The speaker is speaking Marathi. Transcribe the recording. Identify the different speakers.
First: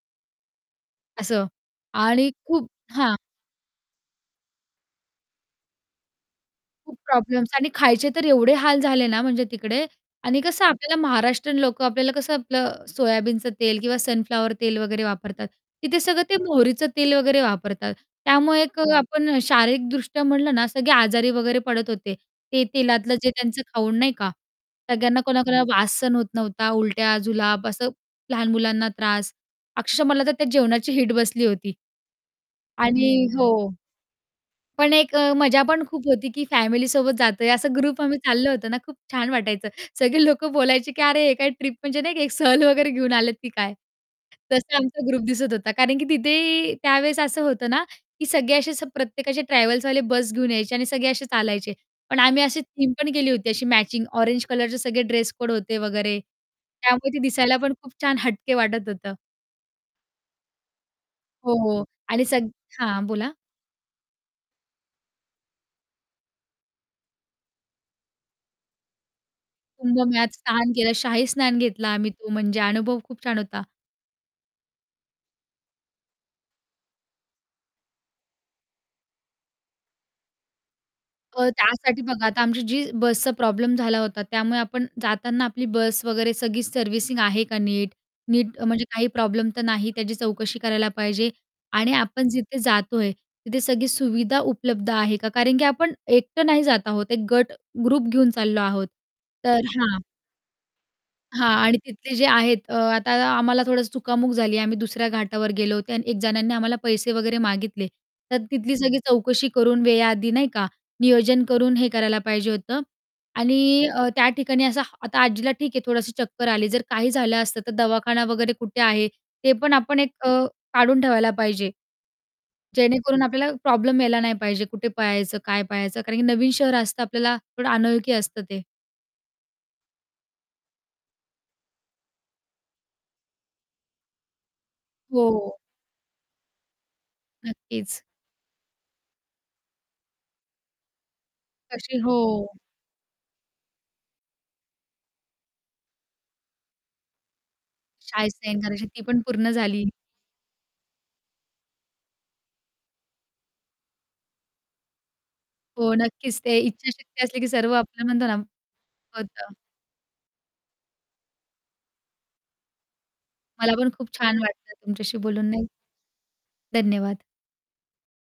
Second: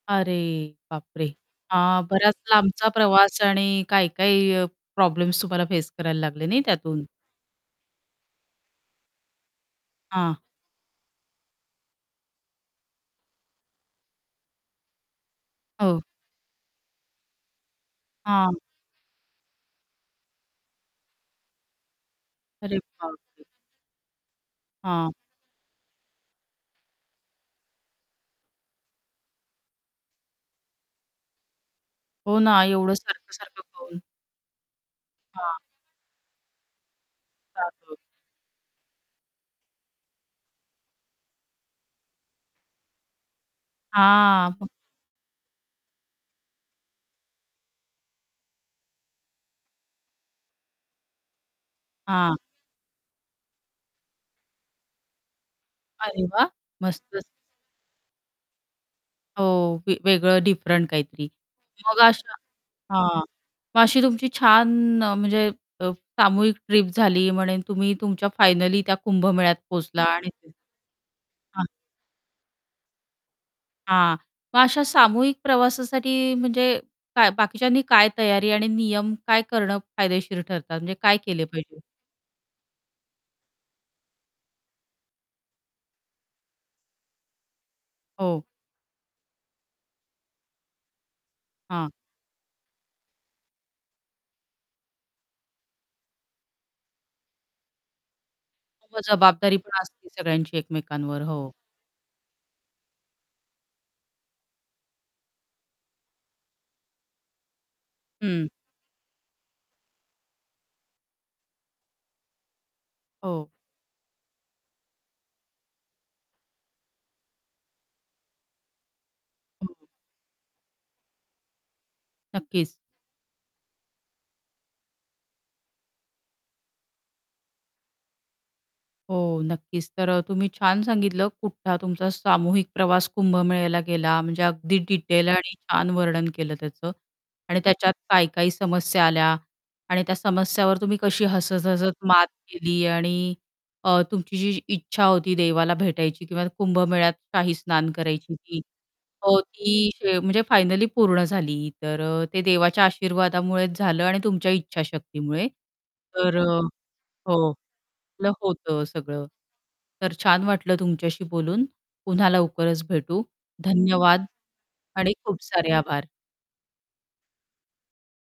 Speaker 1: अरे बापरे!
Speaker 2: असं
Speaker 1: हां,
Speaker 2: आणि
Speaker 1: बराच
Speaker 2: खूप
Speaker 1: लांबचा
Speaker 2: हां.
Speaker 1: प्रवास आणि काही-काही अ, प्रॉब्लेम्स तुम्हाला फेस करायला लागले नाही
Speaker 2: खूप
Speaker 1: त्यातून.
Speaker 2: प्रॉब्लेम्स आणि खायचे तर एवढे हाल झाले ना, म्हणजे तिकडे. आणि
Speaker 1: हां.
Speaker 2: कसं आपल्याला महाराष्ट्रीयन लोकं आपल्याला कसं आपलं सोयाबीनचं तेल किंवा सनफ्लॉवर तेल वगैरे वापरतात. तिथे
Speaker 1: हो.
Speaker 2: सगळं ते मोहरीचं तेल वगैरे वापरतात.
Speaker 1: हां.
Speaker 2: त्यामुळे एक अ, आपण शारीरिकदृष्ट्या म्हणलं ना सगळे आजारी वगैरे पडत होते, ते
Speaker 1: अरे
Speaker 2: तेलातलं जे
Speaker 1: बापरे!
Speaker 2: त्यांचं खाऊन नाही का,
Speaker 1: हां.
Speaker 2: सगळ्यांना कोणाकोणाला वास सहन होत नव्हता, उलट्या, जुलाब असं लहान मुलांना त्रास. अक्षरश: मला तर त्या जेवणाची वीट बसली होती.
Speaker 1: हो ना एवढं
Speaker 2: आणि
Speaker 1: सारखं-सारखं
Speaker 2: हो
Speaker 1: पाहून
Speaker 2: पण एक अ,
Speaker 1: हां.
Speaker 2: मजा पण खूप होती की फॅमिली सोबत जातोय, असं
Speaker 1: [unintelligible]
Speaker 2: ग्रुप आम्ही चाललं होतं ना खूप छान वाटायचं. सगळे लोक बोलायचे की "अरे हे काय ट्रिप म्हणजे नाही, एक सहल वगैरे घेऊन आलेत की काय?"
Speaker 1: हां, हं.
Speaker 2: तसा आमचा ग्रुप दिसत होता. कारण की तिथे त्यावेळेस असं होतं ना की सगळे असे असं प्रत्येकाचे ट्रॅव्हल्सवाले बस घेऊन यायचे आणि सगळे असे चालायचे, पण
Speaker 1: हां.
Speaker 2: आम्ही अशी थीम पण केली होती अशी मॅचिंग ऑरेंज कलरचे सगळे ड्रेस-कोड होते वगैरे.
Speaker 1: अरे वाह!
Speaker 2: त्यामुळे ते
Speaker 1: मस्तच.
Speaker 2: दिसायला पण खूप छान, हटके वाटत होतं.
Speaker 1: हो वे वेगळं, डिफरंट काहीतरी.
Speaker 2: हो, हो,
Speaker 1: मग
Speaker 2: आणि
Speaker 1: अशा
Speaker 2: सग हां,
Speaker 1: हां.
Speaker 2: बोला.
Speaker 1: मग अशी तुमची छान अ, म्हणजे अ, सामूहिक ट्रिप झाली म्हणे तुम्ही तुमच्या फायनली त्या कुंभमेळ्यात पोहोचला आणि
Speaker 2: कुंभमेळ्यात स्नान केलं. शाही स्नान
Speaker 1: हां.
Speaker 2: घेतला आम्ही तो म्हणजे अनुभव खूप छान होता.
Speaker 1: हां. मग अशा सामूहिक प्रवासासाठी, म्हणजे काय बाकीच्यांनी काय तयारी आणि नियम काय करणं फायदेशीर ठरतात? म्हणजे काय केले
Speaker 2: अ,
Speaker 1: पाहिजे?
Speaker 2: त्यासाठी बघा आता आमची जी बसचा प्रॉब्लेम झाला होता, त्यामुळे आपण जाताना आपली बस वगैरे सगळी सर्व्हिसिंग आहे का नीट,
Speaker 1: हो.
Speaker 2: नीट अ, म्हणजे काही प्रॉब्लेम तर नाही, त्याची चौकशी करायला पाहिजे.
Speaker 1: हां.
Speaker 2: आणि आपण जिथे जातोय तिथे सगळी सुविधा उपलब्ध आहे का? कारण की आपण एकटं नाही जात आहोत, एक गट, ग्रुप घेऊन चाललो आहोत.
Speaker 1: [unintelligible] जबाबदारी
Speaker 2: तर
Speaker 1: पण
Speaker 2: हां
Speaker 1: असते सगळ्यांची एकमेकांवर,
Speaker 2: हां
Speaker 1: हो.
Speaker 2: आणि तिथले जे आहेत, अ, आता आम्हाला थोडंसं चुकामुक झाली. आम्ही दुसऱ्या घाटावर गेलो होतो आणि एक जणांनी आम्हाला पैसे वगैरे मागितले, तर
Speaker 1: हं.
Speaker 2: तिथली सगळी चौकशी करून वेळेआधी नाही का, नियोजन करून हे करायला पाहिजे होतं
Speaker 1: हो.
Speaker 2: आणि अ, त्या ठिकाणी असं, आता आजीला ठीक आहे थोडंसं चक्कर आली. जर काही झालं असतं तर दवाखाना वगैरे कुठे आहे, ते पण
Speaker 1: [unintelligible]
Speaker 2: आपण एक अ, काढून ठेवायला पाहिजे.
Speaker 1: नक्कीच.
Speaker 2: जेणेकरून आपल्याला प्रॉब्लेम यायला नाही पाहिजे कुठे पळायचं, काय पळायचं कारण की नवीन शहर असतं, आपल्याला थोडं अनोळखी असतं ते.
Speaker 1: हो नक्कीच. तर अ, तुम्ही छान सांगितलं कुठ हा तुमचा सामूहिक प्रवास कुंभमेळ्याला गेला, म्हणजे अगदी डिटेल आणि
Speaker 2: हो.
Speaker 1: छान वर्णन केलं त्याचं. आणि त्याच्यात
Speaker 2: नक्कीच.
Speaker 1: काय-काय समस्या आल्या आणि त्या समस्यावर तुम्ही कशी हसत-हसत
Speaker 2: तशी,
Speaker 1: मात
Speaker 2: हो.
Speaker 1: केली आणि अ, तुमची जी इच्छा होती देवाला भेटायची किंवा कुंभमेळ्यात काही स्नान
Speaker 2: शाही
Speaker 1: करायची
Speaker 2: स्नान
Speaker 1: ती,
Speaker 2: करायची, ती पण
Speaker 1: हो
Speaker 2: पूर्ण झाली.
Speaker 1: ती शे म्हणजे फायनली पूर्ण झाली. तर, ते देवाच्या आशीर्वादामुळेच झालं आणि तुमच्या इच्छाशक्तीमुळे.
Speaker 2: हो
Speaker 1: तर,
Speaker 2: नक्कीच. ते इच्छाशक्ती
Speaker 1: अ
Speaker 2: असली की सर्व आपलं म्हणतो ना
Speaker 1: [unintelligible] होतं सगळं.
Speaker 2: होतं.
Speaker 1: तर, छान वाटलं तुमच्याशी बोलून. पुन्हा लवकरच भेटू.
Speaker 2: मला पण खूप
Speaker 1: धन्यवाद
Speaker 2: छान वाटलं
Speaker 1: आणि
Speaker 2: तुमच्याशी
Speaker 1: खूप
Speaker 2: बोलून, नाही.
Speaker 1: सारे आभार.
Speaker 2: धन्यवाद.